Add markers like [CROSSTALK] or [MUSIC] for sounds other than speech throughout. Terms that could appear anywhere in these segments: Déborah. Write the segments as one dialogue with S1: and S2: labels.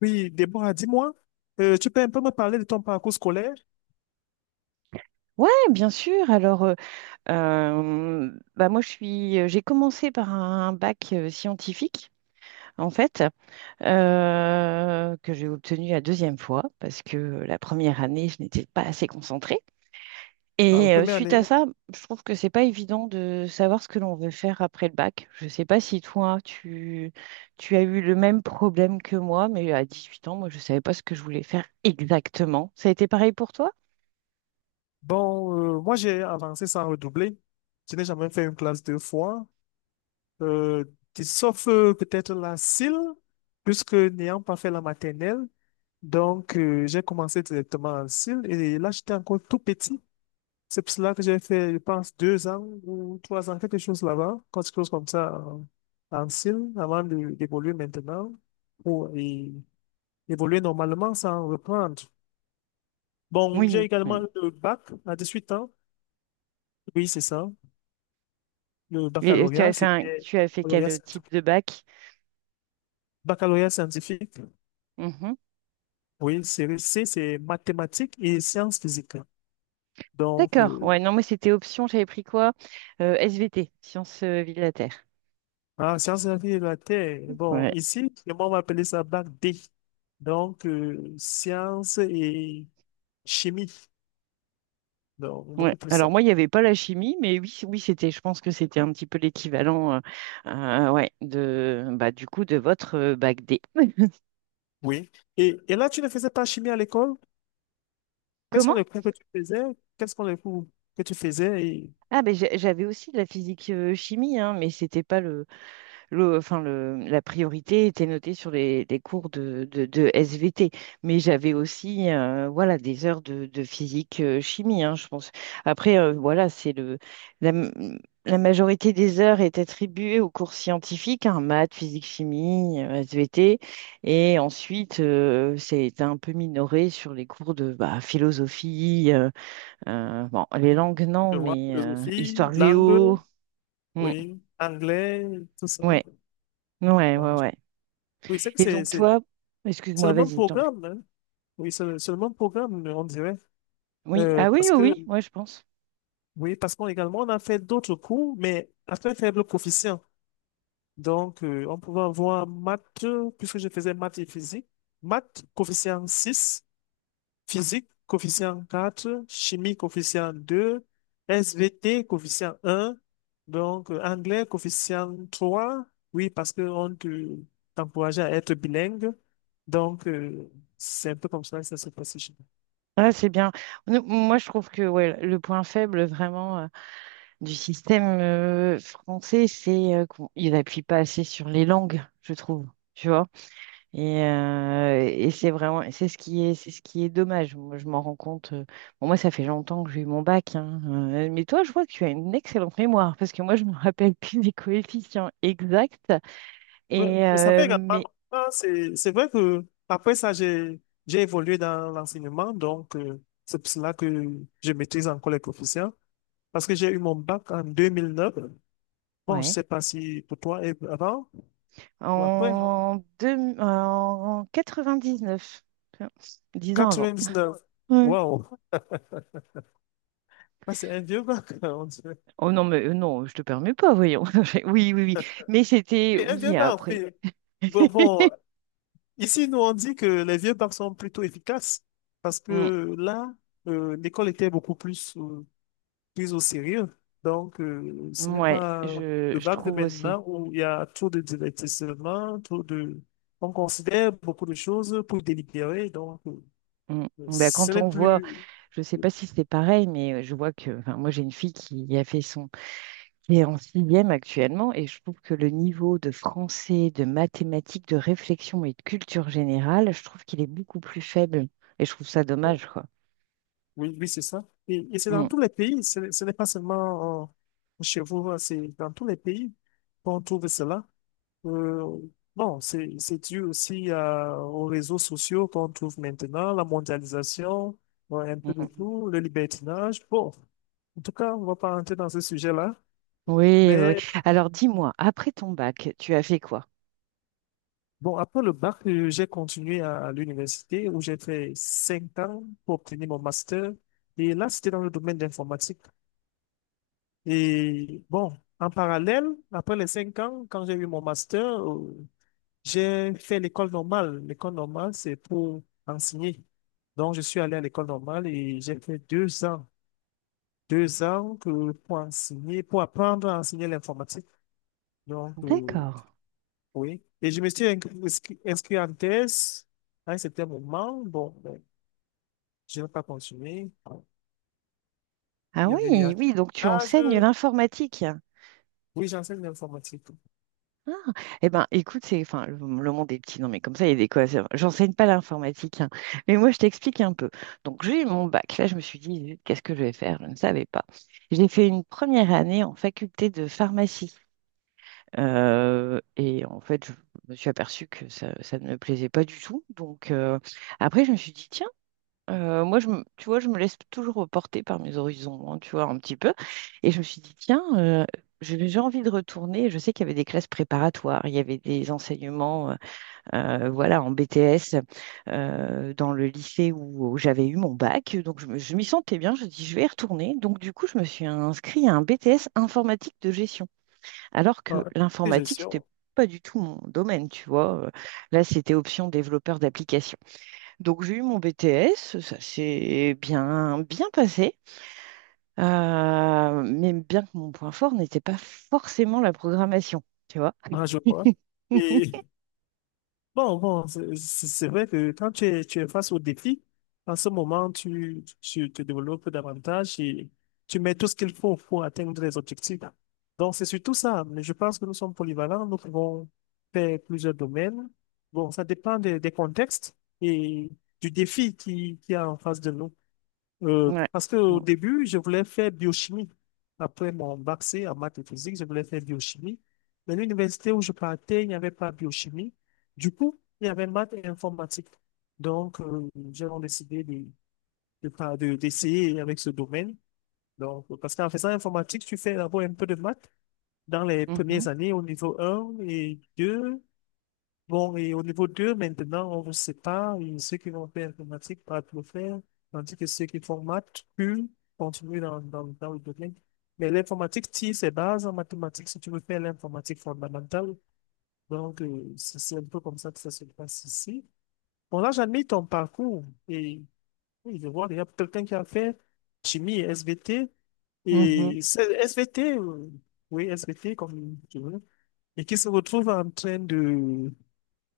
S1: Oui, Déborah, dis-moi, tu peux un peu me parler de ton parcours scolaire?
S2: Ouais, bien sûr. Alors, bah moi, j'ai commencé par un bac scientifique, en fait, que j'ai obtenu la deuxième fois parce que la première année, je n'étais pas assez concentrée.
S1: En la
S2: Et
S1: première
S2: suite à
S1: année,
S2: ça, je trouve que c'est pas évident de savoir ce que l'on veut faire après le bac. Je sais pas si toi, tu as eu le même problème que moi, mais à 18 ans, moi, je savais pas ce que je voulais faire exactement. Ça a été pareil pour toi?
S1: bon, moi j'ai avancé sans redoubler. Je n'ai jamais fait une classe deux fois. Euh, Sauf peut-être la cile, puisque n'ayant pas fait la maternelle, donc j'ai commencé directement en cile et là j'étais encore tout petit. C'est pour cela que j'ai fait, je pense, deux ans ou trois ans, quelque chose là-bas, quelque chose comme ça en, en cile, d'évoluer maintenant pour et évoluer normalement sans reprendre. Bon, j'ai
S2: Oui, oui.
S1: également eu le bac à 18 ans. Oui, c'est ça. Le
S2: Et
S1: baccalauréat, c'était
S2: tu as fait quel
S1: baccalauréat
S2: type
S1: scientifique.
S2: de bac?
S1: Baccalauréat scientifique.
S2: Mhm.
S1: Oui, série C, c'est mathématiques et sciences physiques. Donc,
S2: D'accord. Ouais, non, moi c'était option, j'avais pris quoi? SVT, sciences vie de la Terre.
S1: ah, sciences de la vie et de la Terre. Bon,
S2: Ouais.
S1: ici, moi, on va appeler ça bac D. Donc, sciences et chimie. Donc,
S2: Ouais.
S1: beaucoup plus
S2: Alors
S1: ça.
S2: moi, il n'y avait pas la chimie, mais oui, oui, c'était, je pense que c'était un petit peu l'équivalent ouais, de bah du coup de votre bac D. [LAUGHS]
S1: Oui. Et là, tu ne faisais pas chimie à l'école? Quels sont
S2: Comment?
S1: les cours que tu faisais? Quels sont les cours que tu faisais? Et,
S2: Ah ben j'avais aussi de la physique chimie, hein, mais c'était pas la priorité était notée sur les cours de SVT, mais j'avais aussi voilà des heures de physique chimie, hein, je pense. Après, voilà, c'est la, m- la majorité des heures est attribuée aux cours scientifiques, hein, maths, physique, chimie, SVT, et ensuite c'est un peu minoré sur les cours de bah, philosophie, bon, les langues non,
S1: je vois,
S2: mais
S1: philosophie,
S2: histoire géo.
S1: langue,
S2: Mm.
S1: oui, anglais, tout ça.
S2: Ouais, ouais,
S1: Ah,
S2: ouais, ouais.
S1: oui, c'est que
S2: Et donc toi,
S1: c'est
S2: excuse-moi,
S1: le même
S2: vas-y, je t'en prie.
S1: programme, hein. Oui, c'est le même programme, on dirait.
S2: Oui,
S1: Euh,
S2: ah oui,
S1: parce
S2: oui,
S1: que,
S2: oui, moi je pense.
S1: oui, parce qu'on également, on a fait d'autres cours, mais à très faible coefficient. Donc, on pouvait avoir maths, puisque je faisais maths et physique, maths coefficient 6, physique coefficient 4, chimie coefficient 2, SVT coefficient 1, donc anglais coefficient 3, oui, parce qu'on t'encourageait à être bilingue. Donc, c'est un peu comme ça que ça se passe.
S2: Ah, c'est bien. Moi, je trouve que ouais, le point faible vraiment du système français, c'est qu'il n'appuie pas assez sur les langues, je trouve. Tu vois? Et c'est vraiment, c'est ce qui est dommage. Moi, je m'en rends compte. Bon, moi, ça fait longtemps que j'ai eu mon bac, hein, mais toi, je vois que tu as une excellente mémoire parce que moi, je me rappelle plus des coefficients exacts.
S1: Oui,
S2: Et
S1: mais ça fait également
S2: mais
S1: longtemps. C'est vrai que après ça, j'ai évolué dans l'enseignement. Donc, c'est pour cela que je maîtrise encore les coefficients. Parce que j'ai eu mon bac en 2009. Bon, je
S2: ouais.
S1: sais pas si pour toi et avant ou après.
S2: En 99, tiens, 10 ans avant.
S1: 99.
S2: Ouais.
S1: Wow. Ça, c'est un vieux bac, [LAUGHS] on dirait.
S2: Oh non, mais non, je te permets pas, voyons. [LAUGHS] Oui, oui, oui. Mais c'était,
S1: Oui, un vieux
S2: oui,
S1: bac,
S2: après.
S1: oui. Bon, bon,
S2: [LAUGHS]
S1: ici, nous, on dit que les vieux bacs sont plutôt efficaces. Parce
S2: Mm,
S1: que là, l'école était beaucoup plus, prise au sérieux. Donc, ce n'est
S2: ouais,
S1: pas
S2: je,
S1: le
S2: je
S1: bac de
S2: trouve aussi.
S1: maintenant où il y a trop de divertissement, trop de… On considère beaucoup de choses pour délibérer, donc
S2: Mm. Ben,
S1: ce
S2: quand
S1: n'est
S2: on voit,
S1: plus…
S2: je sais pas si c'est pareil, mais je vois que, enfin, moi j'ai une fille qui a fait son, qui est en sixième actuellement, et je trouve que le niveau de français, de mathématiques, de réflexion et de culture générale, je trouve qu'il est beaucoup plus faible. Et je trouve ça
S1: Oh,
S2: dommage, quoi.
S1: oui, oui, c'est ça. Et c'est dans
S2: Mm,
S1: tous les pays, n'est ce n'est pas seulement chez vous, hein, c'est dans tous les pays qu'on trouve cela. Euh, bon, c'est dû aussi aux réseaux sociaux qu'on trouve maintenant, la mondialisation, ouais, un peu de
S2: mm.
S1: tout, le libertinage. Bon, en tout cas, on va pas rentrer dans ce sujet-là.
S2: Oui, oui, oui.
S1: Mais
S2: Alors dis-moi, après ton bac, tu as fait quoi?
S1: bon, après le bac, j'ai continué à l'université où j'ai fait 5 ans pour obtenir mon master. Et là, c'était dans le domaine d'informatique. Et bon, en parallèle, après les 5 ans, quand j'ai eu mon master, j'ai fait l'école normale. L'école normale, c'est pour enseigner. Donc, je suis allé à l'école normale et j'ai fait 2 ans. Pour enseigner, pour apprendre à enseigner l'informatique. Donc,
S2: D'accord.
S1: oui. Et je me suis inscrit en thèse à un certain moment. Bon, ben, je n'ai pas continué.
S2: Ah
S1: Il y avait des
S2: oui, oui, donc tu
S1: arbitrages.
S2: enseignes l'informatique.
S1: Oui, j'enseigne l'informatique.
S2: Ah, eh ben, écoute, c'est, enfin, le monde est petit, non, mais comme ça, il y a des quoi. J'enseigne pas l'informatique, hein. Mais moi, je t'explique un peu. Donc, j'ai eu mon bac. Là, je me suis dit, zut, qu'est-ce que je vais faire? Je ne savais pas. J'ai fait une première année en faculté de pharmacie. Et en fait, je me suis aperçue que ça ne me plaisait pas du tout. Donc, après, je me suis dit, moi, tu vois, je me laisse toujours porter par mes horizons, hein, tu vois, un petit peu. Et je me suis dit, tiens, j'ai envie de retourner. Je sais qu'il y avait des classes préparatoires, il y avait des enseignements, voilà, en BTS, dans le lycée où j'avais eu mon bac. Donc, je m'y sentais bien. Je dis, je vais y retourner. Donc, du coup, je me suis inscrite à un BTS informatique de gestion, alors
S1: Ah,
S2: que
S1: et je
S2: l'informatique,
S1: suis
S2: c'était
S1: en
S2: pas du tout mon domaine, tu vois. Là, c'était option développeur d'applications. Donc j'ai eu mon BTS, ça s'est bien passé. Mais bien que mon point fort n'était pas forcément la programmation, tu vois.
S1: en joueur.
S2: [LAUGHS]
S1: Bon, bon, c'est vrai que quand tu es face au défi, en ce moment, tu te développes davantage et tu mets tout ce qu'il faut pour atteindre les objectifs. Donc, c'est surtout ça. Mais je pense que nous sommes polyvalents, nous pouvons faire plusieurs domaines. Bon, ça dépend des contextes et du défi qui est en face de nous.
S2: Ouais.
S1: Parce qu'au
S2: Mm.
S1: début, je voulais faire biochimie. Après mon bac C en maths et physique, je voulais faire biochimie. Mais l'université où je partais, il n'y avait pas biochimie. Du coup, il y avait maths et informatique. Donc, j'ai donc décidé d'essayer avec ce domaine. Donc, parce qu'en faisant informatique, tu fais d'abord un peu de maths dans les premières années au niveau 1 et 2. Bon, et au niveau 2 maintenant, on vous sépare. Et ceux qui vont faire informatique peuvent le faire, tandis que ceux qui font maths, eux, continuent dans le domaine. Mais l'informatique tire ses bases en mathématiques si tu veux faire l'informatique fondamentale. Donc, c'est un peu comme ça que ça se passe ici. Bon, là, j'admire ton parcours. Et oui, je vois, il y a quelqu'un qui a fait chimie, SVT,
S2: Mhm. Mhm.
S1: et c'est SVT, oui, SVT, comme tu veux, et qui se retrouve en train de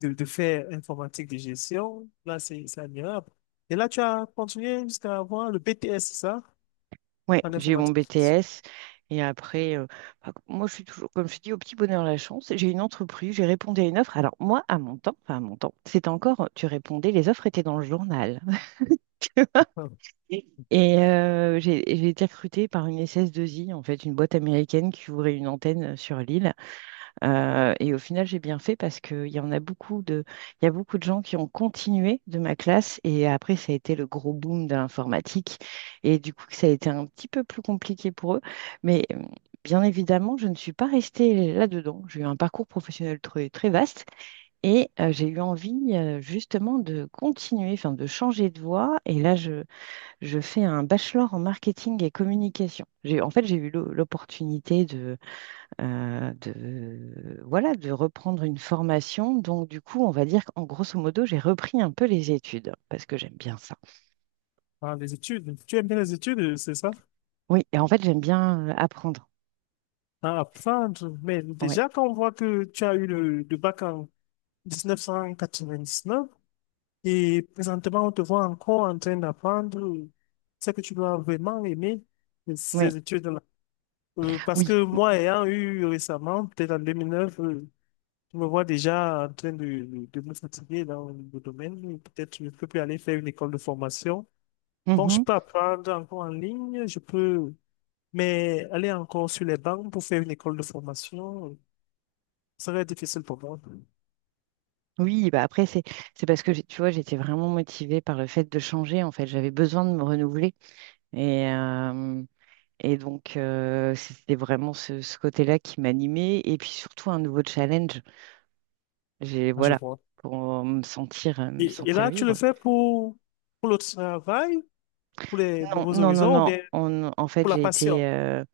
S1: de faire informatique de gestion. Là, c'est admirable. Et là, tu as continué jusqu'à avoir le BTS, c'est ça?
S2: Ouais,
S1: En
S2: j'ai eu mon
S1: informatique.
S2: BTS et après, bah, moi je suis toujours, comme je dis, au petit bonheur la chance. J'ai une entreprise, j'ai répondu à une offre. Alors moi, à mon temps, enfin à mon temps, c'était encore, tu répondais, les offres étaient dans le journal.
S1: Ah.
S2: [LAUGHS] Et j'ai été recrutée par une SS2I, en fait, une boîte américaine qui ouvrait une antenne sur l'île. Et au final, j'ai bien fait parce qu'il y en a il y a beaucoup de gens qui ont continué de ma classe et après, ça a été le gros boom de l'informatique et du coup, ça a été un petit peu plus compliqué pour eux. Mais bien évidemment, je ne suis pas restée là-dedans. J'ai eu un parcours professionnel très, très vaste et j'ai eu envie justement de continuer, enfin de changer de voie. Et là, je fais un bachelor en marketing et communication. En fait, j'ai eu l'opportunité voilà, de reprendre une formation. Donc, du coup, on va dire qu'en grosso modo, j'ai repris un peu les études parce que j'aime bien ça.
S1: Ah, les études. Tu aimes bien les études, c'est ça?
S2: Oui, et en fait, j'aime bien apprendre.
S1: À apprendre. Mais
S2: Ouais,
S1: déjà, quand on voit que tu as eu le bac en 1999 et présentement, on te voit encore en train d'apprendre, c'est que tu dois vraiment aimer
S2: ouais,
S1: ces études-là. Parce
S2: oui.
S1: que moi, ayant eu récemment, peut-être en 2009, je me vois déjà en train de me fatiguer dans le domaine. Peut-être je ne peux plus aller faire une école de formation. Bon, je
S2: Mhm.
S1: peux apprendre encore en ligne, je peux, mais aller encore sur les bancs pour faire une école de formation. Ça va être difficile pour moi.
S2: Oui, bah après, c'est parce que, tu vois, j'étais vraiment motivée par le fait de changer. En fait, j'avais besoin de me renouveler. Et, euh, et donc, c'était vraiment ce côté-là qui m'animait. Et puis, surtout, un nouveau challenge. J'ai,
S1: Ah, je
S2: voilà,
S1: vois.
S2: pour me
S1: Et
S2: sentir
S1: là, tu le
S2: vivre.
S1: fais pour le travail, pour les
S2: Non,
S1: nouveaux
S2: non, non,
S1: horizons ou
S2: non.
S1: bien
S2: En fait,
S1: pour la passion?
S2: euh,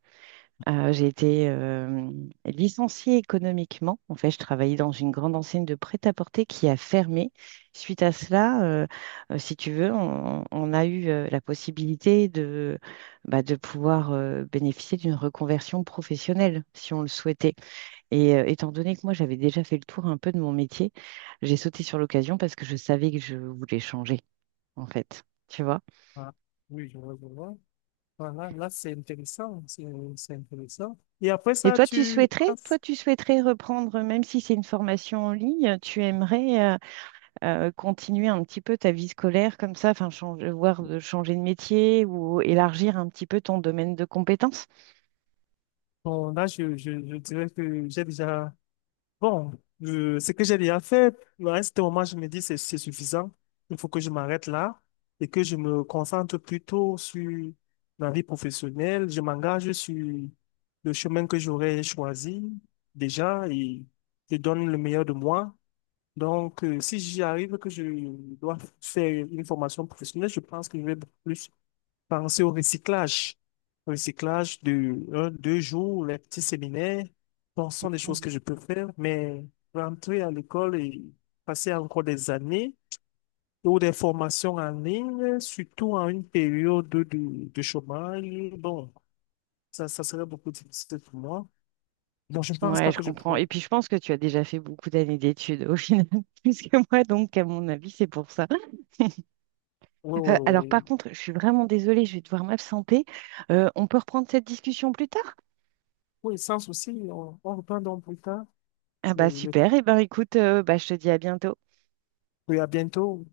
S2: euh, j'ai été licenciée économiquement. En fait, je travaillais dans une grande enseigne de prêt-à-porter qui a fermé. Suite à cela, si tu veux, on a eu la possibilité bah, de pouvoir bénéficier d'une reconversion professionnelle, si on le souhaitait. Et étant donné que moi, j'avais déjà fait le tour un peu de mon métier, j'ai sauté sur l'occasion parce que je savais que je voulais changer, en fait. Tu vois?
S1: Ah, oui, je vois, je vois. Voilà, là, c'est intéressant, c'est intéressant. Et après
S2: Et
S1: ça, tu
S2: toi,
S1: passes.
S2: tu souhaiterais reprendre, même si c'est une formation en ligne, tu aimerais continuer un petit peu ta vie scolaire comme ça, enfin, changer, voir de changer de métier ou élargir un petit peu ton domaine de compétences?
S1: Bon, là, je dirais que j'ai déjà. Bon, ce que j'ai déjà fait, à ce moment, je me dis c'est suffisant. Il faut que je m'arrête là et que je me concentre plutôt sur ma vie professionnelle. Je m'engage sur le chemin que j'aurais choisi déjà et je donne le meilleur de moi. Donc, si j'y arrive que je dois faire une formation professionnelle, je pense que je vais beaucoup plus penser au recyclage. Recyclage de un, deux jours, les petits séminaires. Bon, ce sont des choses
S2: Mhm.
S1: que je peux faire, mais rentrer à l'école et passer encore des années ou des formations en ligne, surtout en une période de chômage, bon, ça serait beaucoup difficile pour moi. Donc, je ne pense
S2: Ouais,
S1: pas
S2: je
S1: que je
S2: comprends. Et
S1: pourrais.
S2: puis, je pense que tu as déjà fait beaucoup d'années d'études au final, [LAUGHS] plus que moi, donc à mon avis, c'est pour ça.
S1: Oui, oui,
S2: Alors, par
S1: oui.
S2: contre, je suis vraiment désolée, je vais devoir m'absenter. On peut reprendre cette discussion plus tard?
S1: Oui, sans souci, on reprend donc plus tard.
S2: Ah bah
S1: Oui, le
S2: super. Et ben, écoute, bah, je te dis à bientôt.
S1: Oui, à bientôt.